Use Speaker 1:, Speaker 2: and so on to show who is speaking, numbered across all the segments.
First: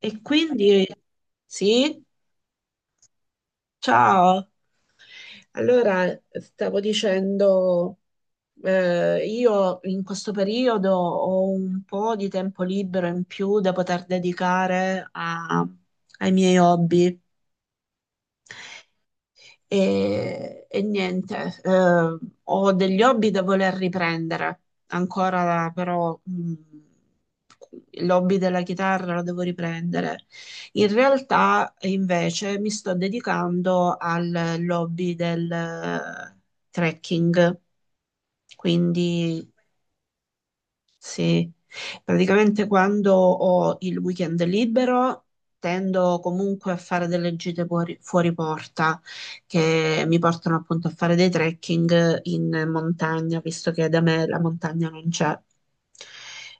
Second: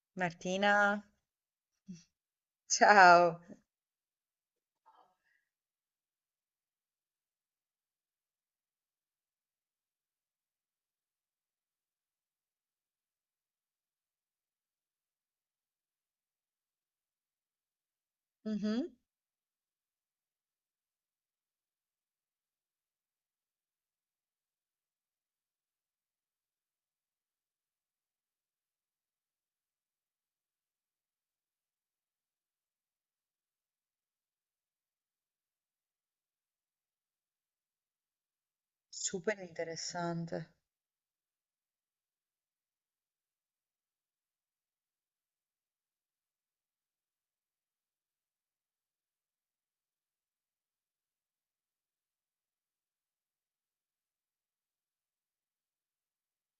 Speaker 1: E quindi
Speaker 2: Martina,
Speaker 1: sì,
Speaker 2: ciao.
Speaker 1: ciao. Allora, stavo dicendo, io in questo periodo ho un po' di tempo libero in più da poter dedicare ai miei hobby.
Speaker 2: Mh-mh.
Speaker 1: E niente, ho degli hobby da voler riprendere ancora, però l'hobby della chitarra lo devo riprendere. In realtà, invece, mi sto dedicando al hobby del trekking,
Speaker 2: Super
Speaker 1: quindi
Speaker 2: interessante.
Speaker 1: sì, praticamente quando ho il weekend libero tendo comunque a fare delle gite fuori porta che mi portano appunto a fare dei trekking in montagna, visto che da me la montagna non c'è.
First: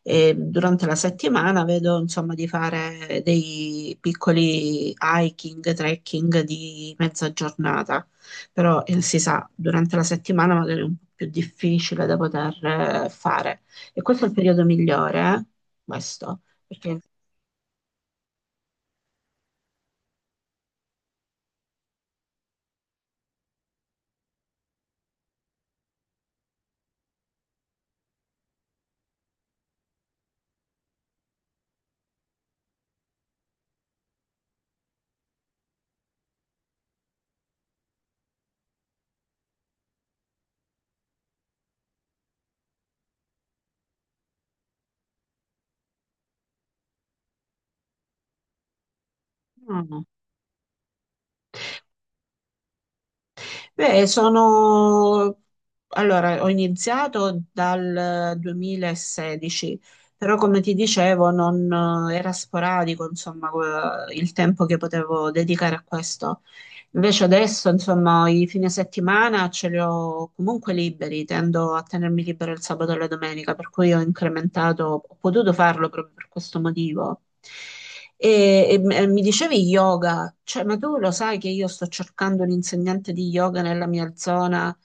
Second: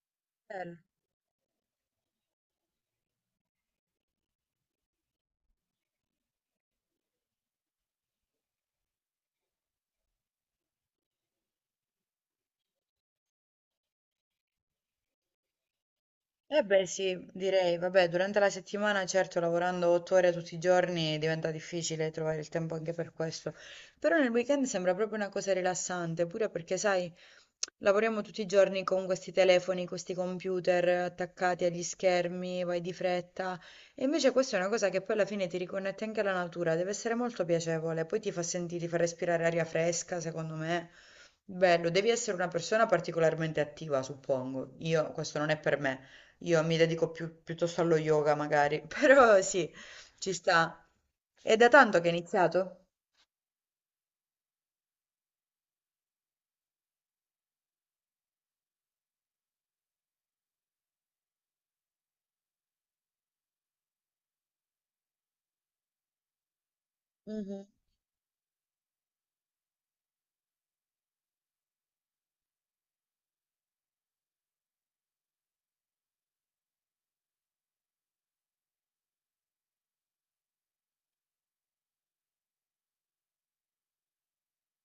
Speaker 1: E
Speaker 2: Bello.
Speaker 1: durante la settimana vedo insomma di fare dei piccoli hiking, trekking di mezza giornata, però si sa, durante la settimana magari è un po' più difficile da poter fare. E questo è il periodo migliore, eh? Questo, perché.
Speaker 2: Sì, direi. Vabbè, durante la settimana, certo, lavorando 8 ore tutti i giorni diventa difficile trovare il tempo anche per questo. Però nel weekend sembra proprio una cosa rilassante, pure perché sai, lavoriamo tutti i giorni con questi telefoni, questi computer attaccati agli schermi, vai di fretta. E invece questa è una cosa che poi alla fine ti riconnette anche alla natura, deve essere molto piacevole, poi ti fa sentire, ti fa respirare aria fresca, secondo me. Bello, devi essere una persona particolarmente attiva, suppongo. Io, questo non è per me. Io mi dedico più, piuttosto allo yoga, magari. Però sì,
Speaker 1: Mm.
Speaker 2: ci sta. È da tanto che è iniziato?
Speaker 1: Beh, sono allora, ho iniziato dal 2016, però come ti dicevo, non era sporadico, insomma, il tempo che potevo dedicare a questo. Invece
Speaker 2: Mhm.
Speaker 1: adesso, insomma, i fine settimana ce li ho comunque liberi, tendo a tenermi libero il sabato e la domenica, per cui ho incrementato, ho potuto farlo proprio per questo motivo. E mi dicevi yoga, cioè, ma tu lo sai che io sto cercando un insegnante di yoga nella mia zona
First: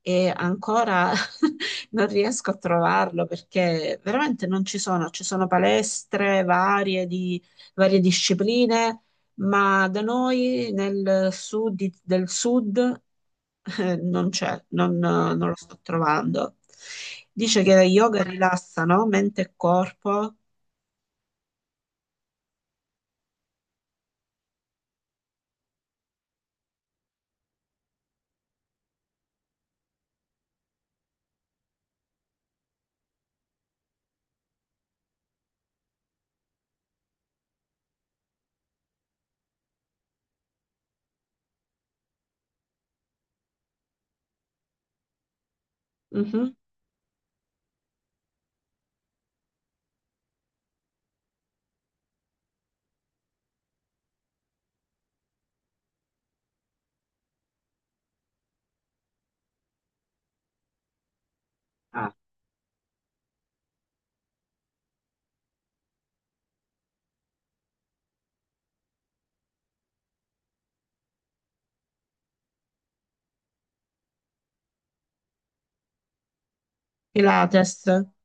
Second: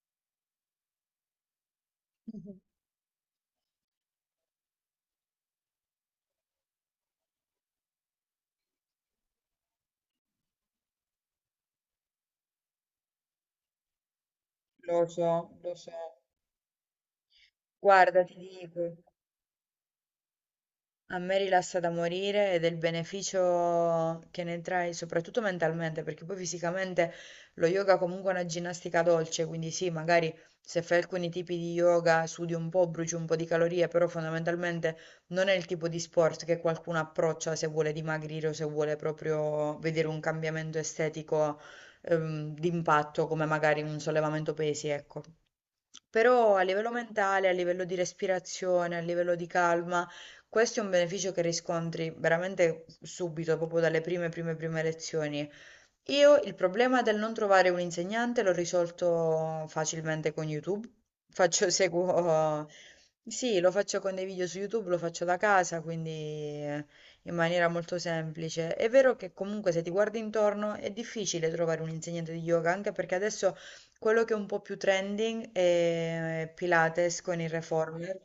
Speaker 1: e ancora non riesco a trovarlo perché veramente non ci sono, ci sono palestre varie di varie discipline, ma da noi nel sud del sud non c'è, non,
Speaker 2: Lo so,
Speaker 1: non lo
Speaker 2: lo
Speaker 1: sto
Speaker 2: so.
Speaker 1: trovando. Dice che yoga
Speaker 2: Guarda, ti dico.
Speaker 1: rilassa, no? Mente e corpo.
Speaker 2: A me rilassa da morire ed è il beneficio che ne trai, soprattutto mentalmente, perché poi fisicamente lo yoga comunque è una ginnastica dolce, quindi sì, magari se fai alcuni tipi di yoga sudi un po', bruci un po' di calorie, però fondamentalmente non è il tipo di sport che qualcuno approccia se vuole dimagrire o se vuole proprio vedere un cambiamento estetico, d'impatto, come magari un sollevamento pesi, ecco.
Speaker 1: Mhm.
Speaker 2: Però a livello mentale, a livello di respirazione, a livello di calma, questo è un beneficio che riscontri veramente subito, proprio dalle prime, prime, prime lezioni. Io il problema del non trovare un insegnante l'ho risolto facilmente con YouTube. Faccio,
Speaker 1: Ah,
Speaker 2: seguo, sì, lo faccio con dei video su YouTube, lo faccio da casa, quindi in maniera molto semplice. È vero che comunque se ti guardi intorno è difficile trovare un insegnante di yoga, anche perché adesso quello che è un po' più trending è Pilates con il
Speaker 1: Pilates,
Speaker 2: reformer.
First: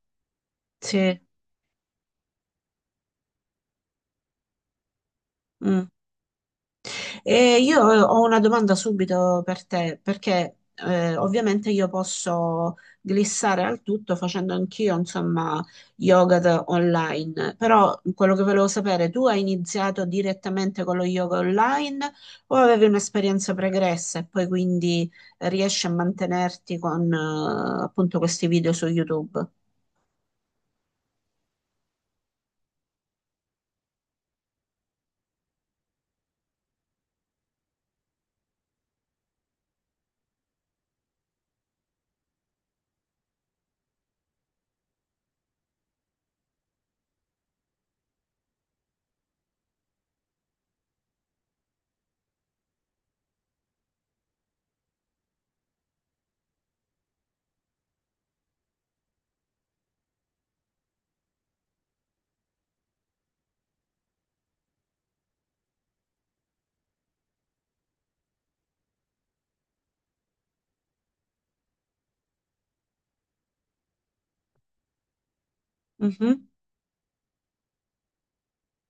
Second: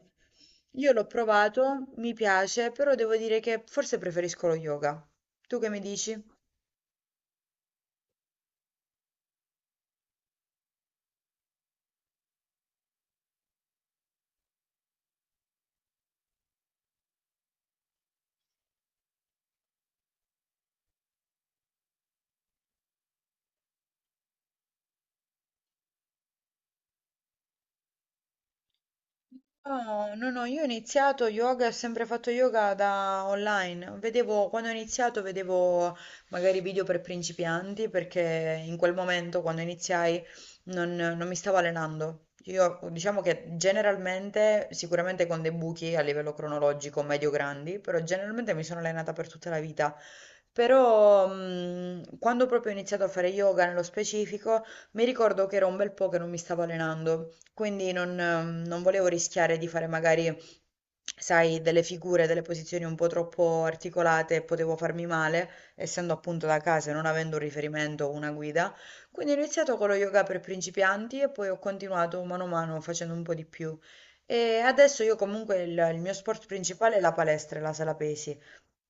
Speaker 2: Io l'ho
Speaker 1: sì.
Speaker 2: provato, mi piace, però devo dire che forse preferisco lo yoga. Tu che mi
Speaker 1: Mm.
Speaker 2: dici?
Speaker 1: E io ho una domanda subito per te, perché ovviamente io posso glissare al tutto facendo anch'io, insomma, yoga online, però quello che volevo sapere, tu hai iniziato direttamente con lo yoga online o avevi un'esperienza pregressa e poi quindi riesci a mantenerti con appunto questi video su YouTube?
Speaker 2: No, no, no, io ho iniziato yoga, ho sempre fatto yoga da online. Vedevo, quando ho iniziato vedevo magari video per principianti perché in quel momento quando iniziai non mi stavo allenando. Io diciamo che generalmente, sicuramente con dei buchi a livello cronologico medio-grandi, però generalmente mi sono allenata per tutta la vita. Però quando proprio ho iniziato a fare yoga nello specifico, mi ricordo che era un bel po' che non mi stavo allenando. Quindi non volevo rischiare di fare magari, sai, delle figure, delle posizioni un po' troppo articolate e potevo farmi male, essendo appunto da casa e non avendo un riferimento o una guida. Quindi ho iniziato con lo yoga per principianti e poi ho continuato mano a mano facendo un po' di più. E adesso io comunque il mio sport
Speaker 1: Mhm,
Speaker 2: principale è la palestra e la sala pesi.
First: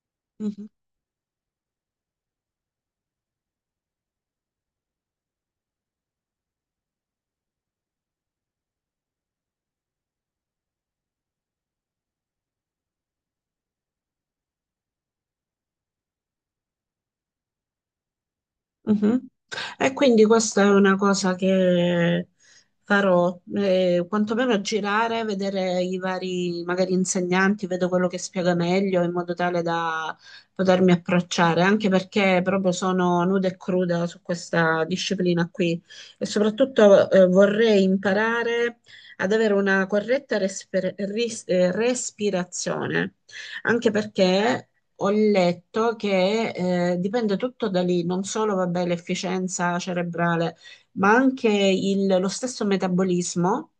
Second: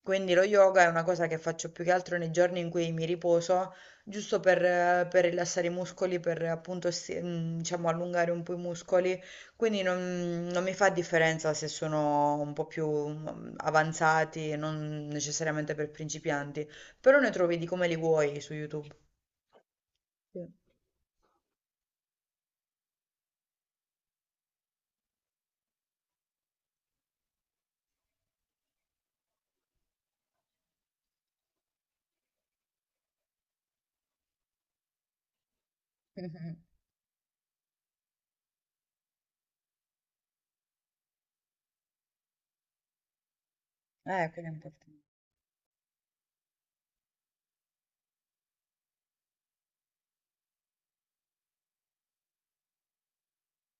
Speaker 2: Quindi lo
Speaker 1: mhm.
Speaker 2: yoga è una cosa che faccio più che altro nei giorni in cui mi riposo giusto per rilassare i muscoli, per appunto, diciamo, allungare un po' i muscoli, quindi non mi fa differenza se sono un po' più mm, avanzati, non necessariamente per principianti, però ne trovi di come li vuoi su YouTube.
Speaker 1: Mhm. E quindi
Speaker 2: Sì.
Speaker 1: questa è una cosa che farò, quantomeno girare, vedere i vari magari insegnanti, vedo quello che spiega meglio in modo tale da potermi approcciare, anche perché proprio sono nuda e cruda su questa disciplina qui e
Speaker 2: Mhm.
Speaker 1: soprattutto vorrei imparare ad avere una corretta respirazione, anche
Speaker 2: Quello è
Speaker 1: perché
Speaker 2: importante.
Speaker 1: ho letto che dipende tutto da lì, non solo vabbè, l'efficienza cerebrale, ma anche lo stesso metabolismo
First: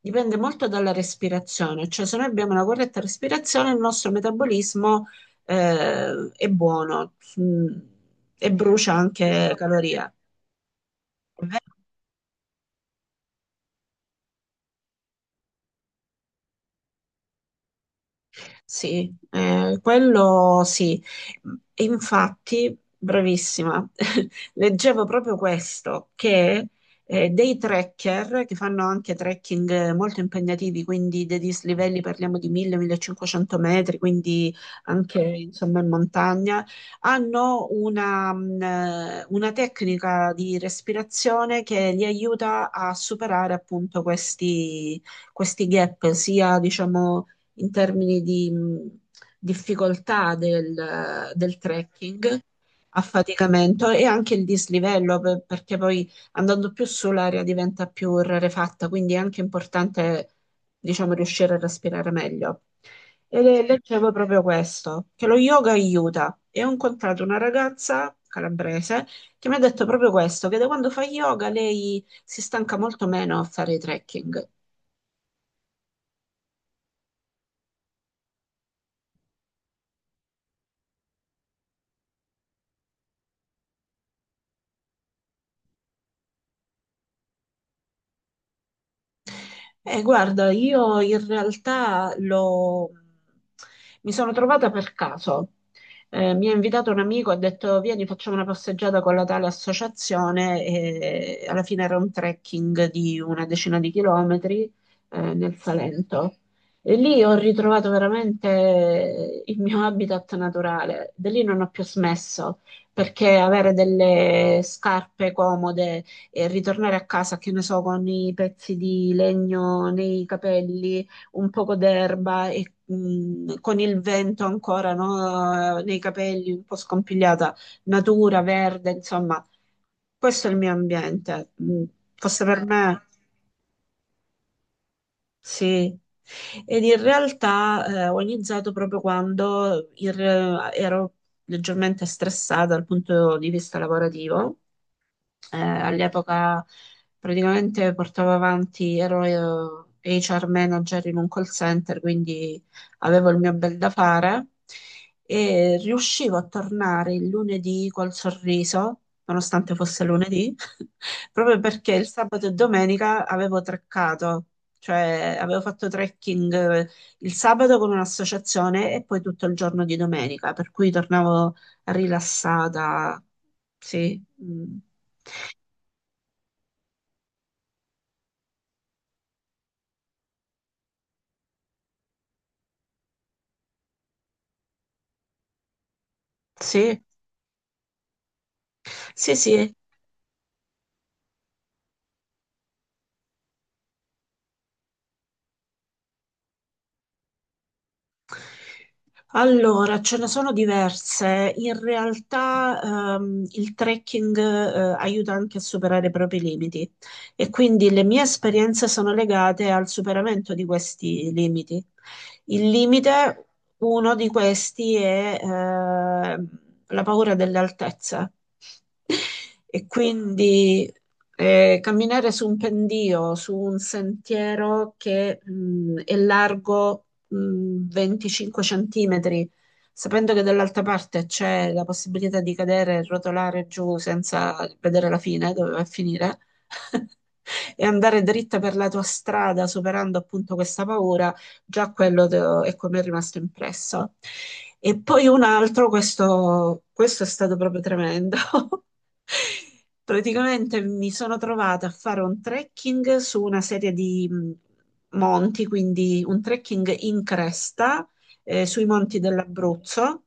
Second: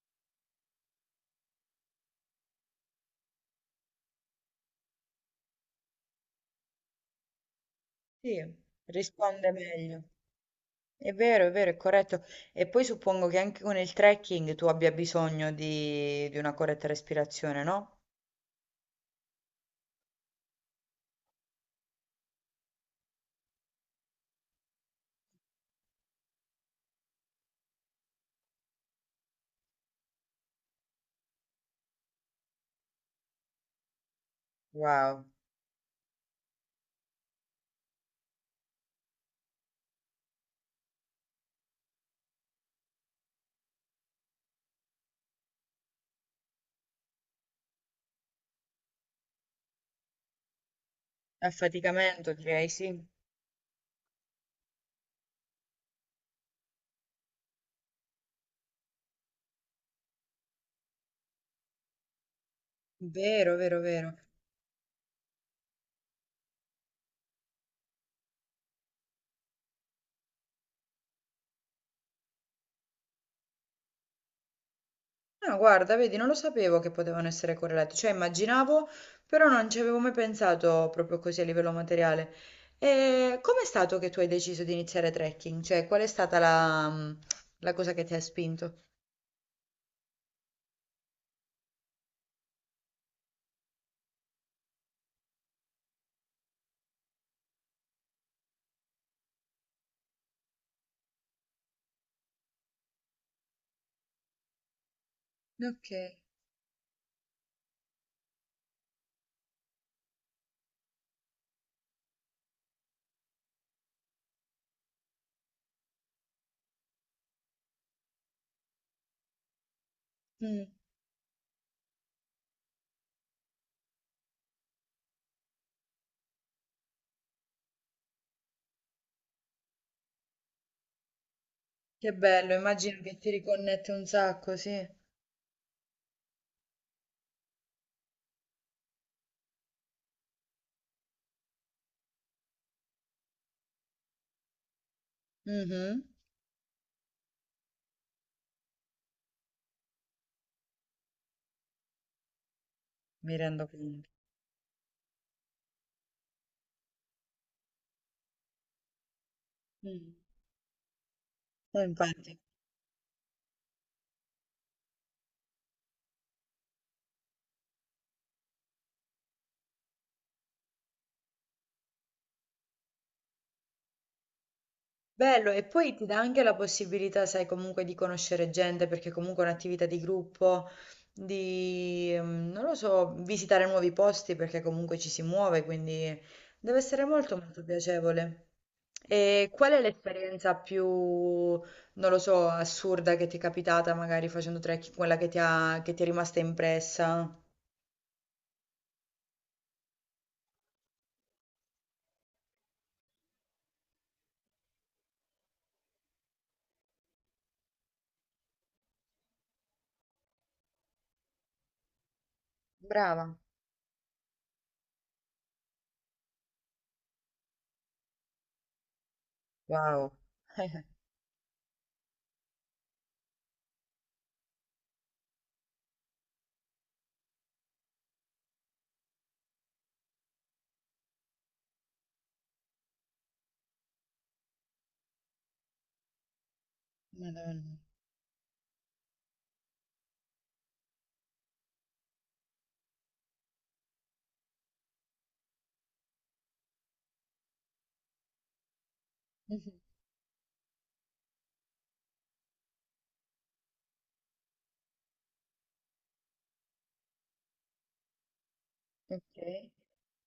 Speaker 1: dipende molto dalla respirazione, cioè se noi abbiamo una corretta respirazione il nostro metabolismo è buono mm,
Speaker 2: Sì,
Speaker 1: e brucia
Speaker 2: risponde
Speaker 1: anche
Speaker 2: meglio.
Speaker 1: calorie.
Speaker 2: È vero, è vero, è corretto. E poi suppongo che anche con il trekking tu abbia bisogno di una corretta respirazione, no?
Speaker 1: Sì, quello sì. E infatti, bravissima, leggevo proprio questo, che dei trekker che fanno anche trekking molto impegnativi, quindi dei dislivelli parliamo di 1000-1500 metri, quindi anche
Speaker 2: Wow.
Speaker 1: insomma in montagna, hanno una tecnica di respirazione che li aiuta a superare appunto questi, questi gap, sia diciamo in termini di difficoltà del
Speaker 2: Affaticamento,
Speaker 1: trekking,
Speaker 2: direi, sì.
Speaker 1: affaticamento e anche il dislivello, perché poi andando più su l'aria diventa più rarefatta, quindi è anche importante, diciamo, riuscire a respirare meglio. E
Speaker 2: Vero, vero, vero.
Speaker 1: leggevo proprio questo, che lo yoga aiuta. E ho incontrato una ragazza calabrese che mi ha detto proprio questo, che da quando fa yoga lei si stanca molto meno a fare i trekking.
Speaker 2: No, guarda, vedi, non lo sapevo che potevano essere correlati, cioè immaginavo, però non ci avevo mai pensato proprio così a livello materiale. E com'è stato che tu hai deciso di iniziare trekking? Cioè, qual è stata la cosa che ti ha spinto?
Speaker 1: Guarda, io in realtà mi sono trovata per caso. Mi ha invitato un amico, ha detto vieni facciamo una passeggiata con la tale associazione e alla fine era un trekking di una decina di chilometri nel
Speaker 2: Ok,
Speaker 1: Salento. E lì ho ritrovato veramente il mio habitat naturale. Da lì non ho più smesso perché avere delle scarpe comode e ritornare a casa, che ne so, con i pezzi di legno nei
Speaker 2: mm,
Speaker 1: capelli, un poco d'erba e con il vento ancora, no, nei capelli, un po' scompigliata, natura, verde, insomma, questo è il mio ambiente. Mm.
Speaker 2: che
Speaker 1: Fosse
Speaker 2: bello,
Speaker 1: per
Speaker 2: immagino
Speaker 1: me,
Speaker 2: che ti riconnette un sacco, sì.
Speaker 1: sì. Ed in realtà ho iniziato proprio quando ero leggermente stressata dal punto di vista lavorativo
Speaker 2: Mhm,
Speaker 1: all'epoca praticamente portavo avanti, ero HR manager in un call center, quindi avevo
Speaker 2: mi
Speaker 1: il mio
Speaker 2: rendo
Speaker 1: bel da
Speaker 2: conto.
Speaker 1: fare e riuscivo a tornare il lunedì col sorriso, nonostante fosse
Speaker 2: Mm.
Speaker 1: lunedì, proprio perché il
Speaker 2: Infatti.
Speaker 1: sabato e domenica avevo treccato. Cioè, avevo fatto trekking il sabato con un'associazione e poi tutto il giorno di domenica, per cui tornavo rilassata. Sì. Mm.
Speaker 2: Bello, e poi ti dà anche la possibilità, sai, comunque di conoscere gente, perché comunque è un'attività di gruppo, di, non lo so, visitare nuovi posti, perché comunque ci si muove, quindi deve
Speaker 1: Sì,
Speaker 2: essere molto molto piacevole.
Speaker 1: sì,
Speaker 2: E qual
Speaker 1: sì.
Speaker 2: è l'esperienza più, non lo so, assurda che ti è capitata, magari facendo trekking, quella che ti è rimasta impressa?
Speaker 1: Allora, ce ne sono diverse. In realtà, il trekking, aiuta anche a superare i propri limiti e quindi le mie esperienze sono legate al superamento di questi limiti. Il
Speaker 2: Brava.
Speaker 1: limite, uno di questi è, la paura delle altezze. E
Speaker 2: Wow.
Speaker 1: quindi camminare su un pendio, su un sentiero che è largo 25 centimetri, sapendo che dall'altra parte c'è la possibilità di cadere e rotolare giù senza vedere la fine, dove va a finire,
Speaker 2: Madonna.
Speaker 1: e andare dritta per la tua strada, superando appunto questa paura, già quello è come è rimasto impresso. E poi un altro, questo è stato proprio tremendo.
Speaker 2: Mhm.
Speaker 1: Praticamente mi sono trovata a fare un trekking su una serie di, monti, quindi un trekking in cresta sui monti
Speaker 2: Ok.
Speaker 1: dell'Abruzzo.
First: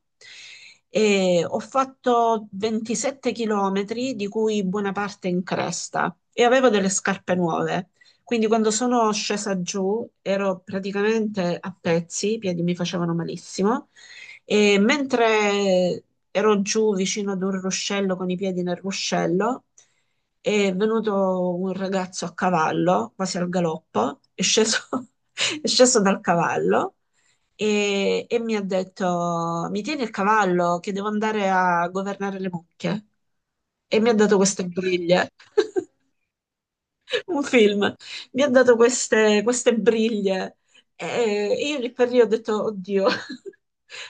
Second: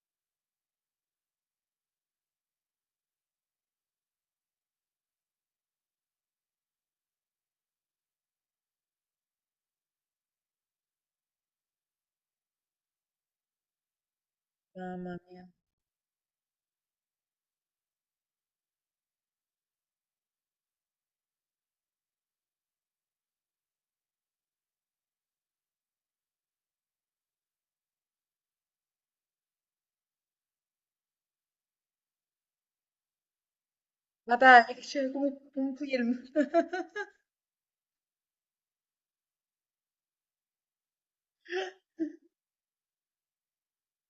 Speaker 1: E ho fatto 27 chilometri, di cui buona parte in cresta, e avevo delle scarpe nuove. Quindi quando sono scesa giù ero praticamente a pezzi, i piedi mi facevano malissimo e
Speaker 2: Mamma mia.
Speaker 1: mentre ero giù vicino ad un ruscello con i piedi nel ruscello, è venuto un ragazzo a cavallo, quasi al galoppo, è sceso, è sceso dal cavallo e mi ha detto: Mi tieni il cavallo che devo andare a governare le mucche. E mi ha
Speaker 2: Ma
Speaker 1: dato queste
Speaker 2: dai, cioè,
Speaker 1: briglie.
Speaker 2: come un film.
Speaker 1: Un film, mi ha dato queste, queste briglie e io lì per lì ho detto, oddio,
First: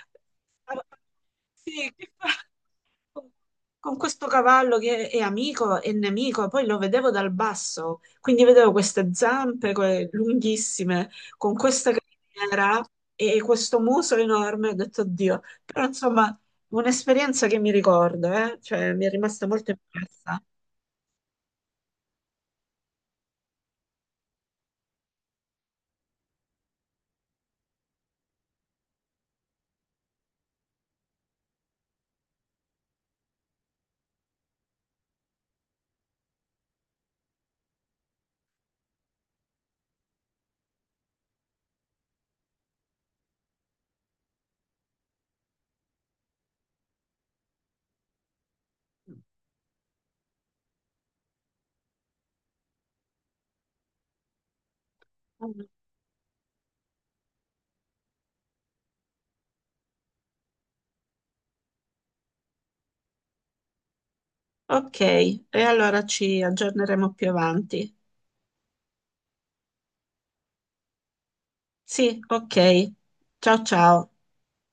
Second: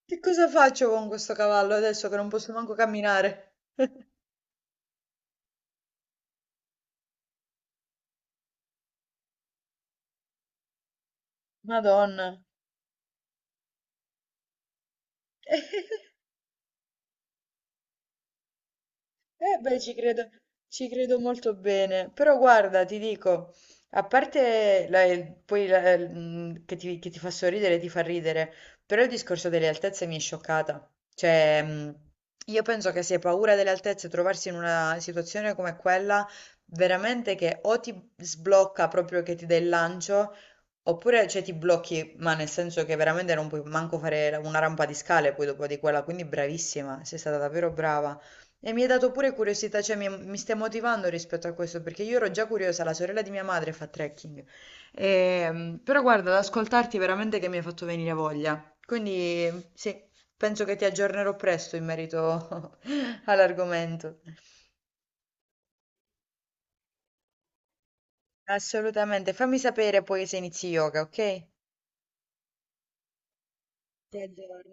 Speaker 2: Che cosa faccio con questo cavallo
Speaker 1: sì,
Speaker 2: adesso
Speaker 1: che
Speaker 2: che
Speaker 1: fa?
Speaker 2: non posso manco
Speaker 1: Con
Speaker 2: camminare?
Speaker 1: con questo cavallo che è amico e nemico, poi lo vedevo dal basso, quindi vedevo queste zampe lunghissime, con questa
Speaker 2: Madonna.
Speaker 1: criniera e questo muso enorme, ho detto, oddio, però insomma, un'esperienza che mi ricordo, eh? Cioè, mi è rimasta
Speaker 2: Eh
Speaker 1: molto
Speaker 2: beh,
Speaker 1: impressa.
Speaker 2: ci credo molto bene, però guarda, ti dico, a parte che ti fa sorridere, ti fa ridere, però il discorso delle altezze mi è scioccata. Cioè, io penso che se hai paura delle altezze, trovarsi in una situazione come quella, veramente che o ti sblocca proprio che ti dà il lancio, oppure, cioè, ti blocchi, ma nel senso che veramente non puoi manco fare una rampa di scale poi dopo di quella, quindi bravissima, sei stata davvero brava. E mi hai dato pure curiosità, cioè mi stai motivando rispetto a questo, perché io ero già curiosa, la sorella di mia madre fa trekking. Però guarda, ad ascoltarti veramente che mi hai fatto venire voglia. Quindi sì, penso che ti aggiornerò presto in merito all'argomento.
Speaker 1: Ok, e allora ci aggiorneremo più avanti.
Speaker 2: Assolutamente, fammi sapere poi se inizi yoga, ok?
Speaker 1: Sì, ok. Ciao ciao.
Speaker 2: Ti aggiorno.